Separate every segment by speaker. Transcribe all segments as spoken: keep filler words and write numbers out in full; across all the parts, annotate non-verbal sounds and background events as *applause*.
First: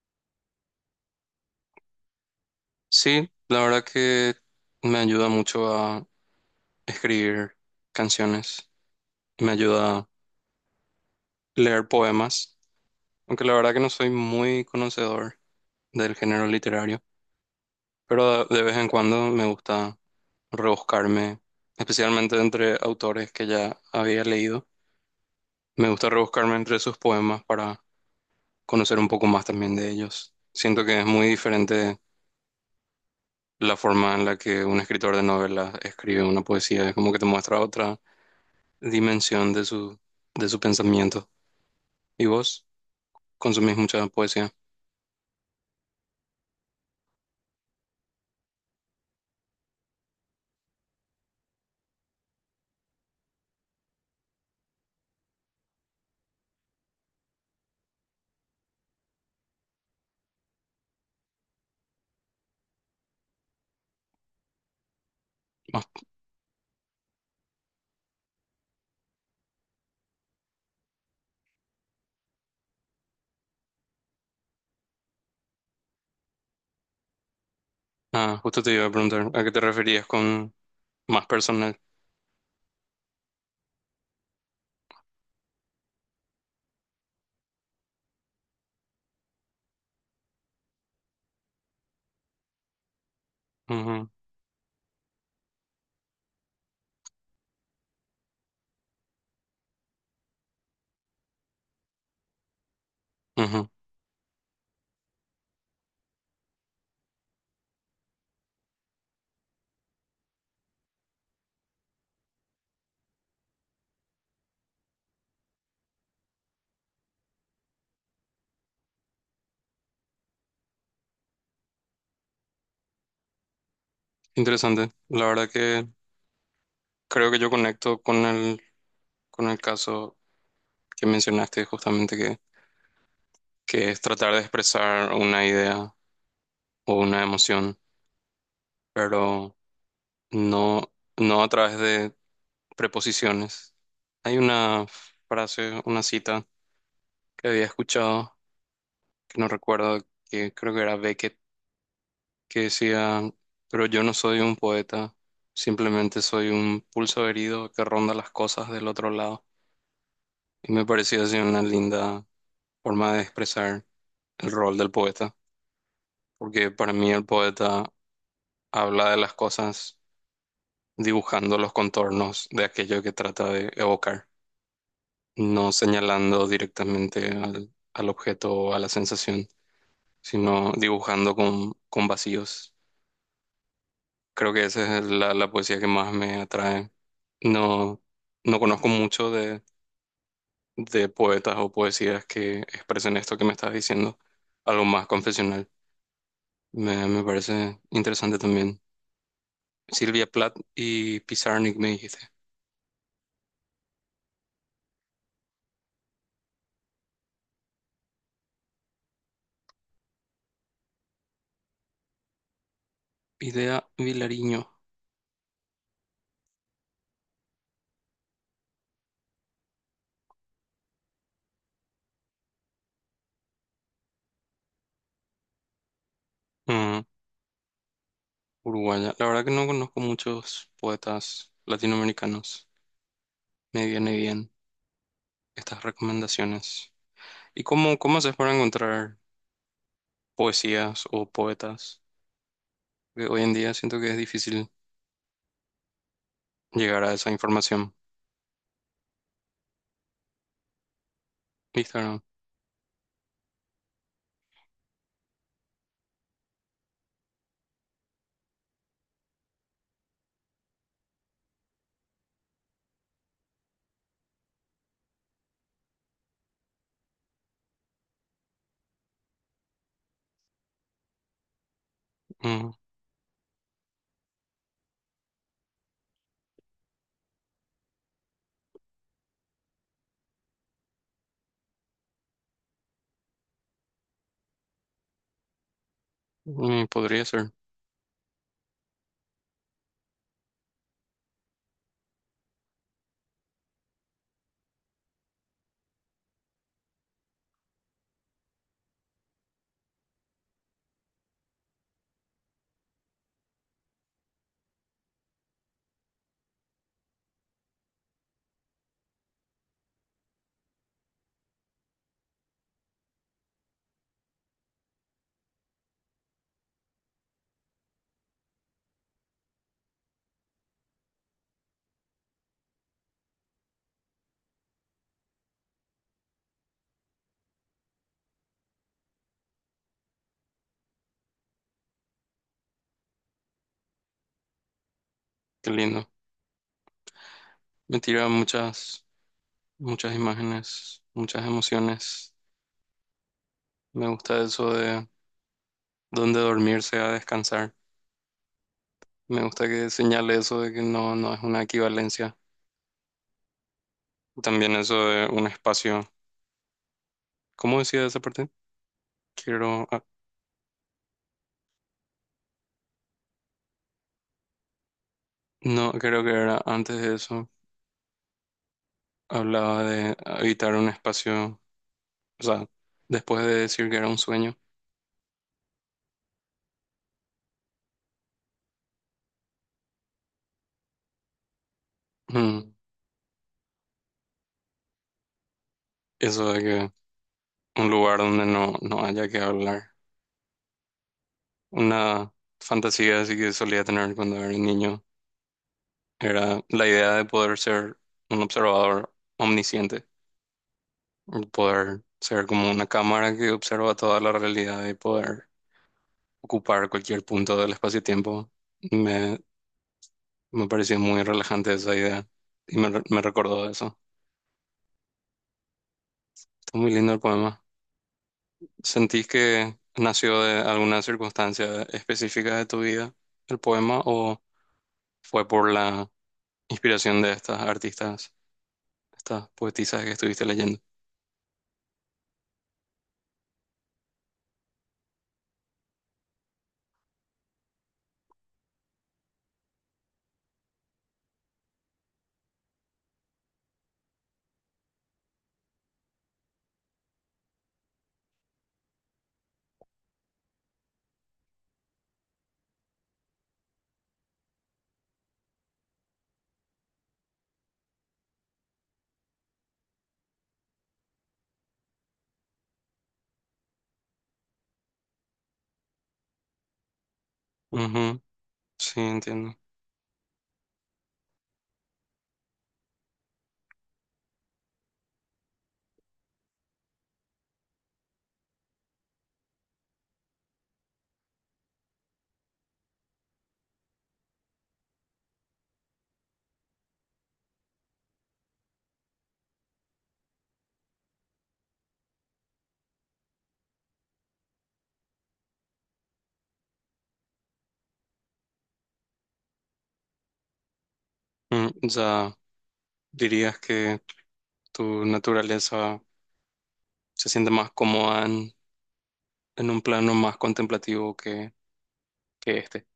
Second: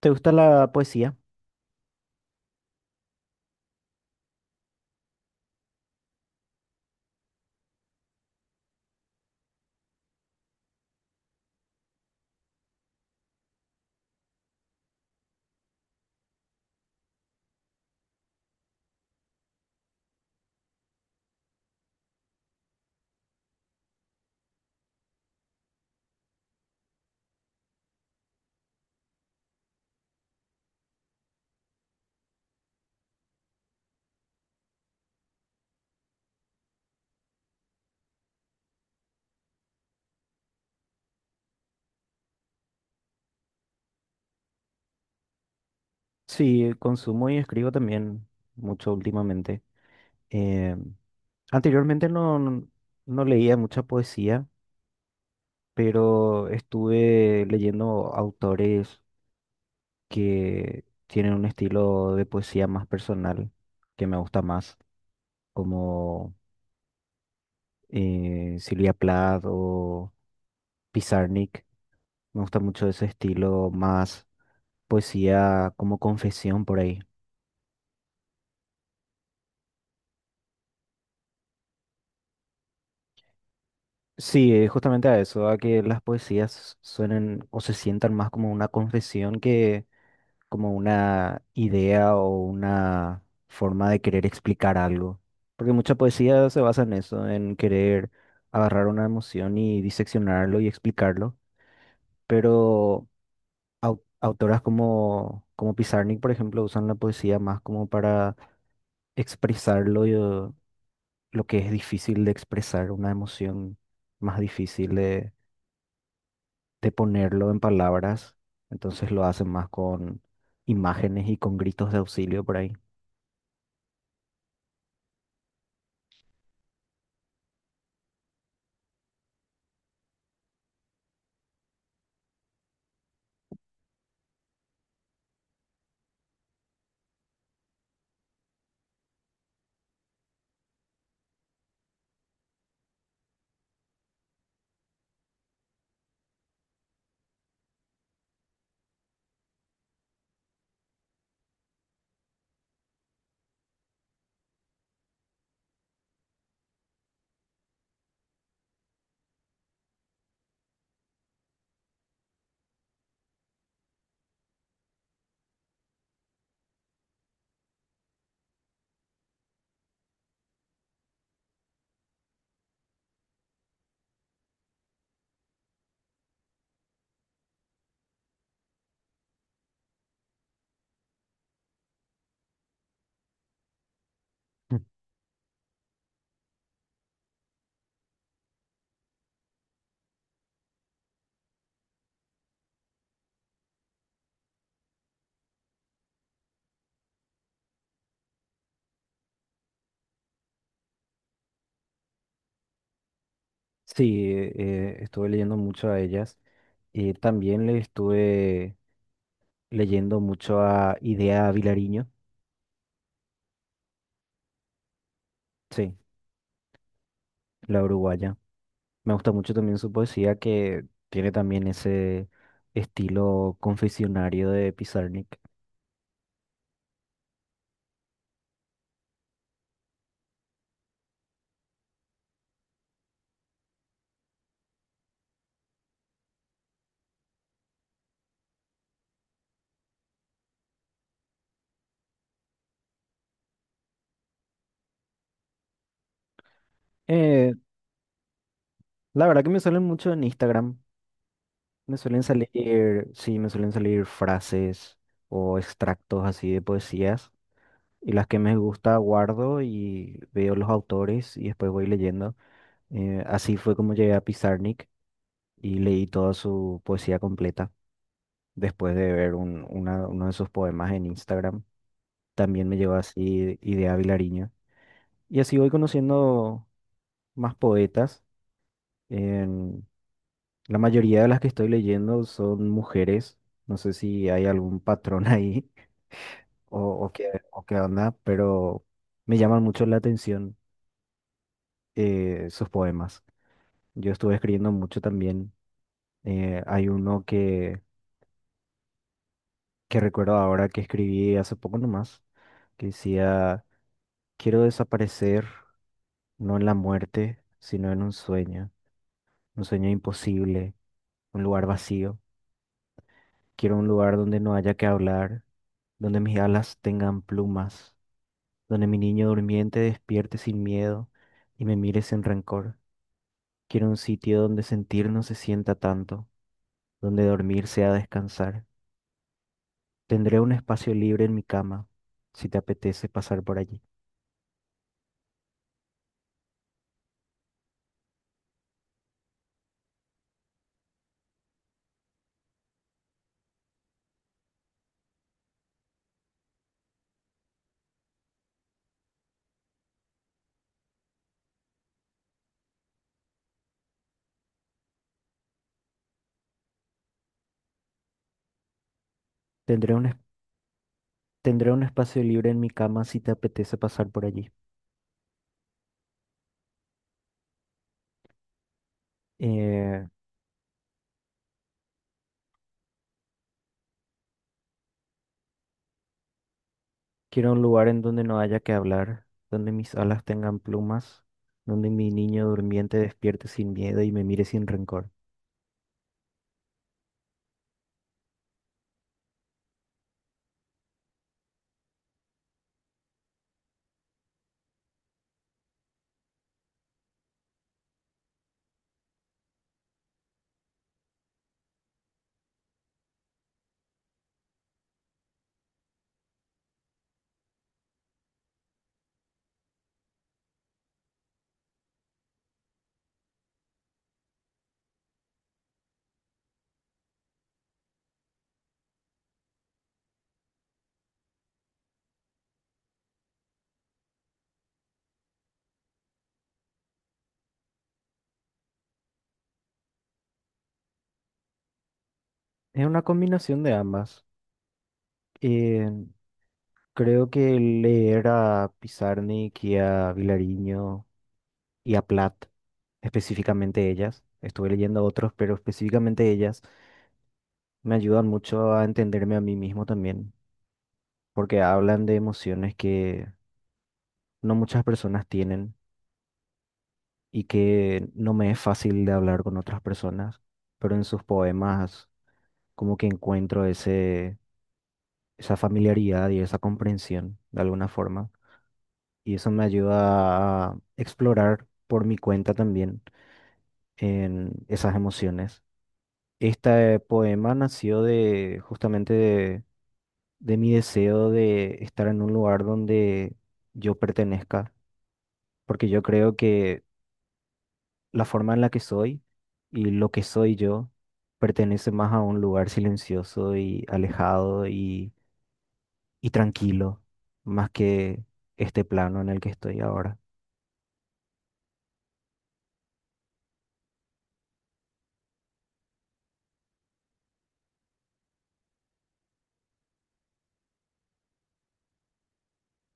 Speaker 1: ¿Te gusta la poesía?
Speaker 2: Sí, la verdad que me ayuda mucho a escribir canciones, me ayuda a leer poemas, aunque la verdad que no soy muy conocedor del género literario, pero de vez en cuando me gusta rebuscarme, especialmente entre autores que ya había leído, me gusta rebuscarme entre sus poemas para conocer un poco más también de ellos. Siento que es muy diferente la forma en la que un escritor de novelas escribe una poesía, es como que te muestra otra dimensión de su, de su pensamiento. ¿Y vos consumís mucha poesía?
Speaker 1: Sí, consumo y escribo también mucho últimamente. Eh, Anteriormente no, no no leía mucha poesía, pero estuve leyendo autores que tienen un estilo de poesía más personal, que me gusta más,
Speaker 2: Ah,
Speaker 1: como eh, Silvia Plath o Pizarnik. Me gusta mucho ese estilo más poesía como confesión por ahí.
Speaker 2: ah, justo te iba a preguntar, ¿a qué te referías con más personal?
Speaker 1: Sí, eh, justamente a eso, a que las poesías suenen o se sientan más como una confesión que como una idea o una forma de
Speaker 2: Ujú,
Speaker 1: querer explicar algo. Porque mucha poesía se basa en eso, en querer agarrar una emoción y diseccionarlo y explicarlo. Pero
Speaker 2: ujú.
Speaker 1: au- autoras como, como Pizarnik, por ejemplo, usan la poesía más como para expresarlo, y, eh, lo que es difícil de expresar, una emoción más difícil de ponerlo en palabras, entonces lo hacen más con imágenes y con gritos de auxilio por ahí. *laughs*
Speaker 2: Interesante. La verdad que creo que yo conecto con el, con el caso que mencionaste justamente, que, que es tratar de expresar una idea o una emoción, pero no, no a través de preposiciones. Hay una frase, una cita que había escuchado no recuerdo que creo que era Beckett que decía, pero yo no soy un poeta, simplemente soy un pulso herido que ronda las cosas del otro lado. Y me pareció así una linda forma de expresar el rol del poeta, porque para mí el poeta habla de las cosas dibujando los contornos de aquello que trata de evocar, no señalando directamente al, al objeto o a la sensación, sino dibujando con, con vacíos. Creo que
Speaker 1: Mm.
Speaker 2: esa es la, la poesía que más me atrae. No, no conozco mucho de, de poetas o poesías que expresen esto que me estás diciendo, algo más confesional. Me, me parece interesante también. Silvia Plath y Pizarnik me dijiste.
Speaker 1: Sí, eh, estuve leyendo mucho a ellas y también le estuve leyendo mucho a Idea Vilariño,
Speaker 2: Idea Vilariño,
Speaker 1: sí, la uruguaya. Me gusta mucho también su poesía que tiene también ese estilo confesionario de Pizarnik.
Speaker 2: ujú, uruguaya. La verdad que no conozco muchos poetas latinoamericanos. Me viene bien estas recomendaciones. ¿Y cómo, cómo haces para encontrar poesías o poetas? Que hoy en día siento que es difícil llegar a esa
Speaker 1: Eh,
Speaker 2: información.
Speaker 1: la verdad que me salen mucho en Instagram. Me
Speaker 2: Instagram.
Speaker 1: suelen salir, sí, me suelen salir frases o extractos así de poesías y las que me gusta guardo y veo los autores y después voy leyendo. Eh, así fue como llegué a Pizarnik y leí toda su poesía completa después de ver un- una- uno de sus poemas en Instagram. También
Speaker 2: Mm.
Speaker 1: me llevó así Idea Vilariño. Y así voy conociendo más poetas. En- la mayoría de las que estoy leyendo son mujeres. No sé si hay algún patrón *laughs* ahí o,
Speaker 2: Mm,
Speaker 1: o
Speaker 2: podría
Speaker 1: qué,
Speaker 2: ser.
Speaker 1: o qué onda, pero me llaman mucho la atención eh, sus poemas. Yo estuve escribiendo mucho también. Eh, hay uno que, que recuerdo ahora que escribí hace poco nomás, que decía, quiero desaparecer, no en la muerte, sino en un sueño, un sueño imposible, un lugar vacío. Quiero un lugar donde no haya que hablar, donde mis alas tengan plumas, donde mi niño durmiente despierte sin miedo y me mire sin rencor. Quiero un sitio donde sentir no se sienta tanto, donde dormir sea descansar. Tendré un espacio libre en mi cama, si te apetece pasar por allí.
Speaker 2: Qué lindo. Me tira muchas, muchas imágenes, muchas emociones. Me gusta eso de dónde dormirse a descansar. Me gusta que señale eso de que no, no es una equivalencia. También eso de un espacio. ¿Cómo decía esa parte? Quiero,
Speaker 1: Tendré
Speaker 2: ah,
Speaker 1: un, es- Tendré un espacio libre en mi cama, si te apetece pasar por allí.
Speaker 2: no, creo que era antes de eso. Hablaba
Speaker 1: Eh,
Speaker 2: de habitar un espacio, o sea, después de decir que era un sueño.
Speaker 1: Quiero un lugar en donde no haya que hablar, donde mis alas tengan plumas, donde mi niño
Speaker 2: Mm,
Speaker 1: durmiente despierte sin miedo y me mire sin rencor.
Speaker 2: Eso de que un lugar donde no, no haya que hablar. Una fantasía así que solía tener cuando era niño era la idea de poder ser un observador omnisciente, poder ser como una cámara que observa toda la realidad y poder ocupar cualquier punto del espacio-tiempo. Me, me pareció muy relajante esa idea y me, re- me recordó eso. Está muy lindo el poema. ¿Sentís que nació de alguna circunstancia específica de tu vida el poema o fue por la inspiración de estas artistas, estas poetisas que estuviste leyendo?
Speaker 1: Es una combinación de ambas. Eh, Creo que leer a Pizarnik y a Vilariño y a Platt, específicamente ellas. Estuve leyendo otros, pero específicamente ellas me ayudan mucho a entenderme a mí mismo también, porque hablan de emociones que no muchas personas tienen y que no me es fácil de hablar con otras personas, pero en sus poemas como que encuentro ese, esa familiaridad y esa comprensión de alguna
Speaker 2: Ujú,
Speaker 1: forma,
Speaker 2: sí,
Speaker 1: y eso
Speaker 2: entiendo.
Speaker 1: me ayuda a explorar por mi cuenta también en esas emociones. Este poema nació de justamente de, de mi deseo de estar en un lugar donde yo pertenezca, porque yo creo que la forma en la que soy y lo que soy yo pertenece más a un lugar silencioso y alejado y, y tranquilo, más que este plano en el que estoy ahora.
Speaker 2: Mm, ya dirías que tu naturaleza se siente más cómoda en, en un plano más contemplativo que, que este.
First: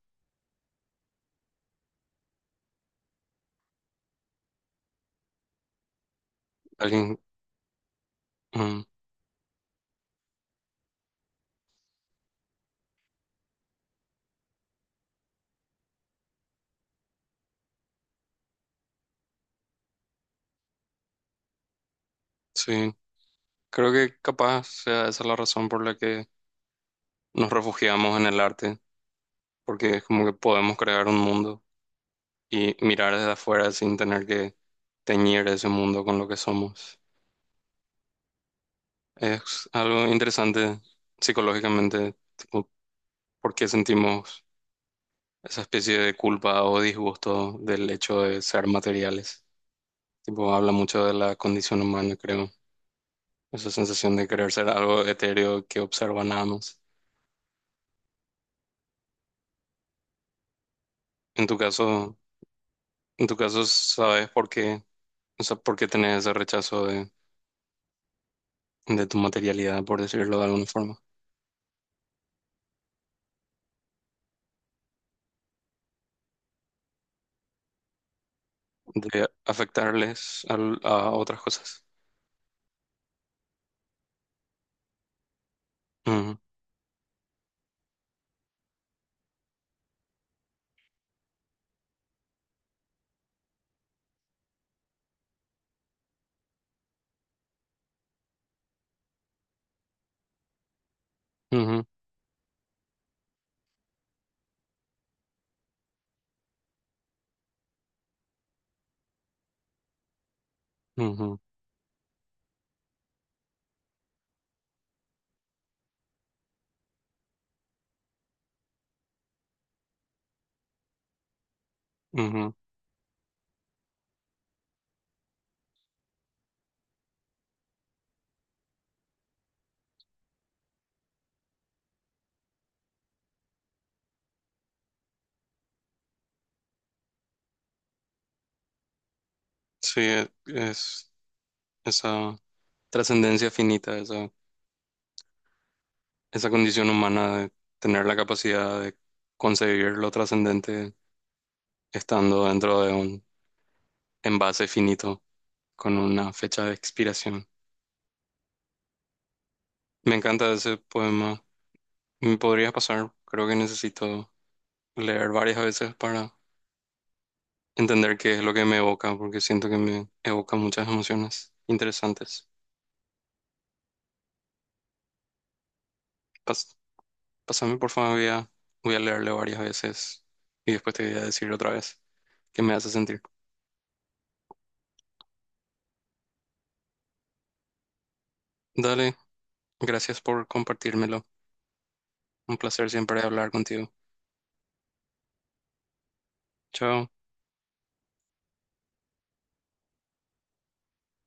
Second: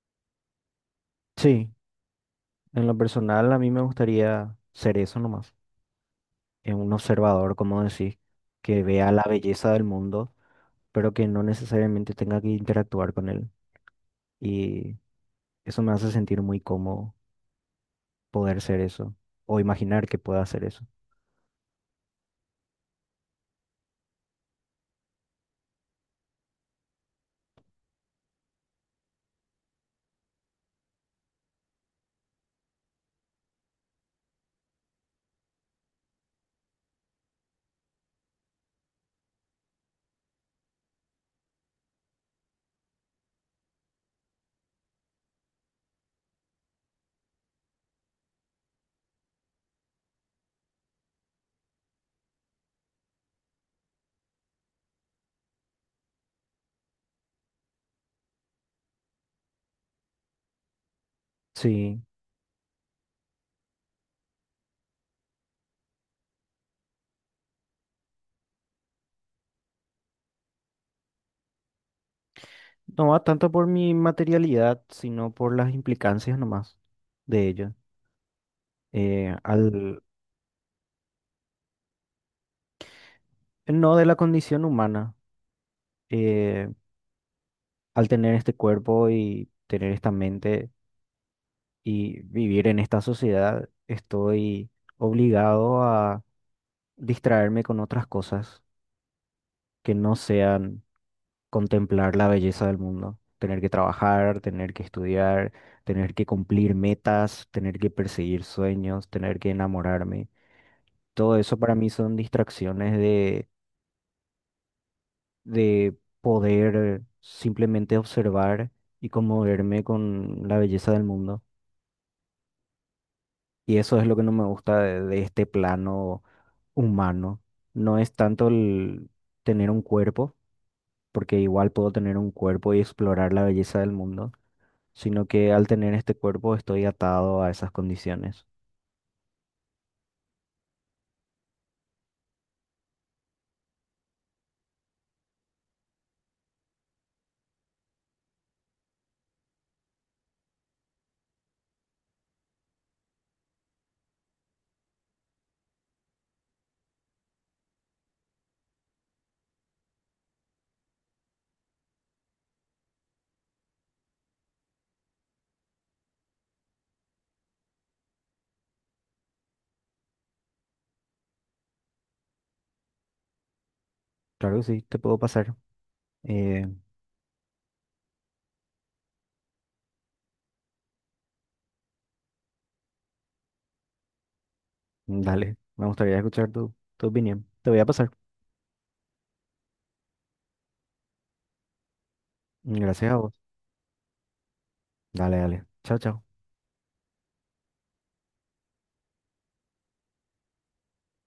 Speaker 1: Sí, en lo personal a mí me gustaría ser eso nomás, eh, un
Speaker 2: Alguien,
Speaker 1: observador, como decís,
Speaker 2: mm,
Speaker 1: que vea la belleza del mundo pero que no necesariamente tenga que interactuar con él. Y eso me hace sentir muy cómodo poder ser eso, o imaginar que pueda hacer eso.
Speaker 2: sí, creo que capaz sea esa la razón por la que nos refugiamos en el arte, porque es como que podemos crear un mundo y mirar desde afuera sin tener que teñir ese mundo con lo que somos. Es algo interesante psicológicamente, tipo, por qué sentimos esa especie de culpa o disgusto del hecho de ser materiales. Tipo, habla mucho de la condición humana, creo. Esa sensación de querer ser algo etéreo que observa nada más. En tu
Speaker 1: Sí,
Speaker 2: caso, en tu caso, ¿sabes por qué? O sea, ¿por qué tenés ese rechazo de, de tu materialidad, por decirlo de alguna forma?
Speaker 1: no va tanto por mi materialidad, sino por las implicancias nomás de ello.
Speaker 2: De
Speaker 1: Eh, al,
Speaker 2: afectarles al- a, otras cosas.
Speaker 1: no de la condición humana,
Speaker 2: Ujú,
Speaker 1: eh, al tener este cuerpo y tener esta mente y vivir en esta sociedad, estoy obligado a distraerme con otras cosas que no sean
Speaker 2: ujú,
Speaker 1: contemplar la belleza del mundo, tener que trabajar, tener que estudiar, tener que cumplir metas, tener que perseguir sueños, tener que enamorarme. Todo
Speaker 2: ujú,
Speaker 1: eso para mí son distracciones de, de poder simplemente observar y conmoverme con la belleza del mundo.
Speaker 2: ujú.
Speaker 1: Y eso es lo que no me gusta de, de este plano humano. No es tanto el tener un cuerpo, porque igual puedo tener un cuerpo y explorar la belleza del mundo sino que al tener este cuerpo estoy atado a esas condiciones.
Speaker 2: Sí, es... esa trascendencia finita, esa, esa condición humana de tener la capacidad de concebir lo trascendente estando dentro de un envase finito con una fecha de expiración. Me encanta ese poema. Me podría pasar, creo que necesito leer varias veces para entender qué es lo que me evoca, porque siento que me evoca muchas emociones interesantes.
Speaker 1: Claro que sí, te puedo pasar. Eh,
Speaker 2: Pas- Pásame, por favor, voy a, voy a leerlo varias veces y después te voy a decir otra vez qué me hace sentir.
Speaker 1: Dale, me gustaría escuchar tu, tu opinión. Te voy a pasar.
Speaker 2: Dale. Gracias por compartírmelo. Un placer
Speaker 1: Gracias a
Speaker 2: siempre
Speaker 1: vos.
Speaker 2: hablar contigo.
Speaker 1: Dale, dale. Chao, chao.
Speaker 2: Chao.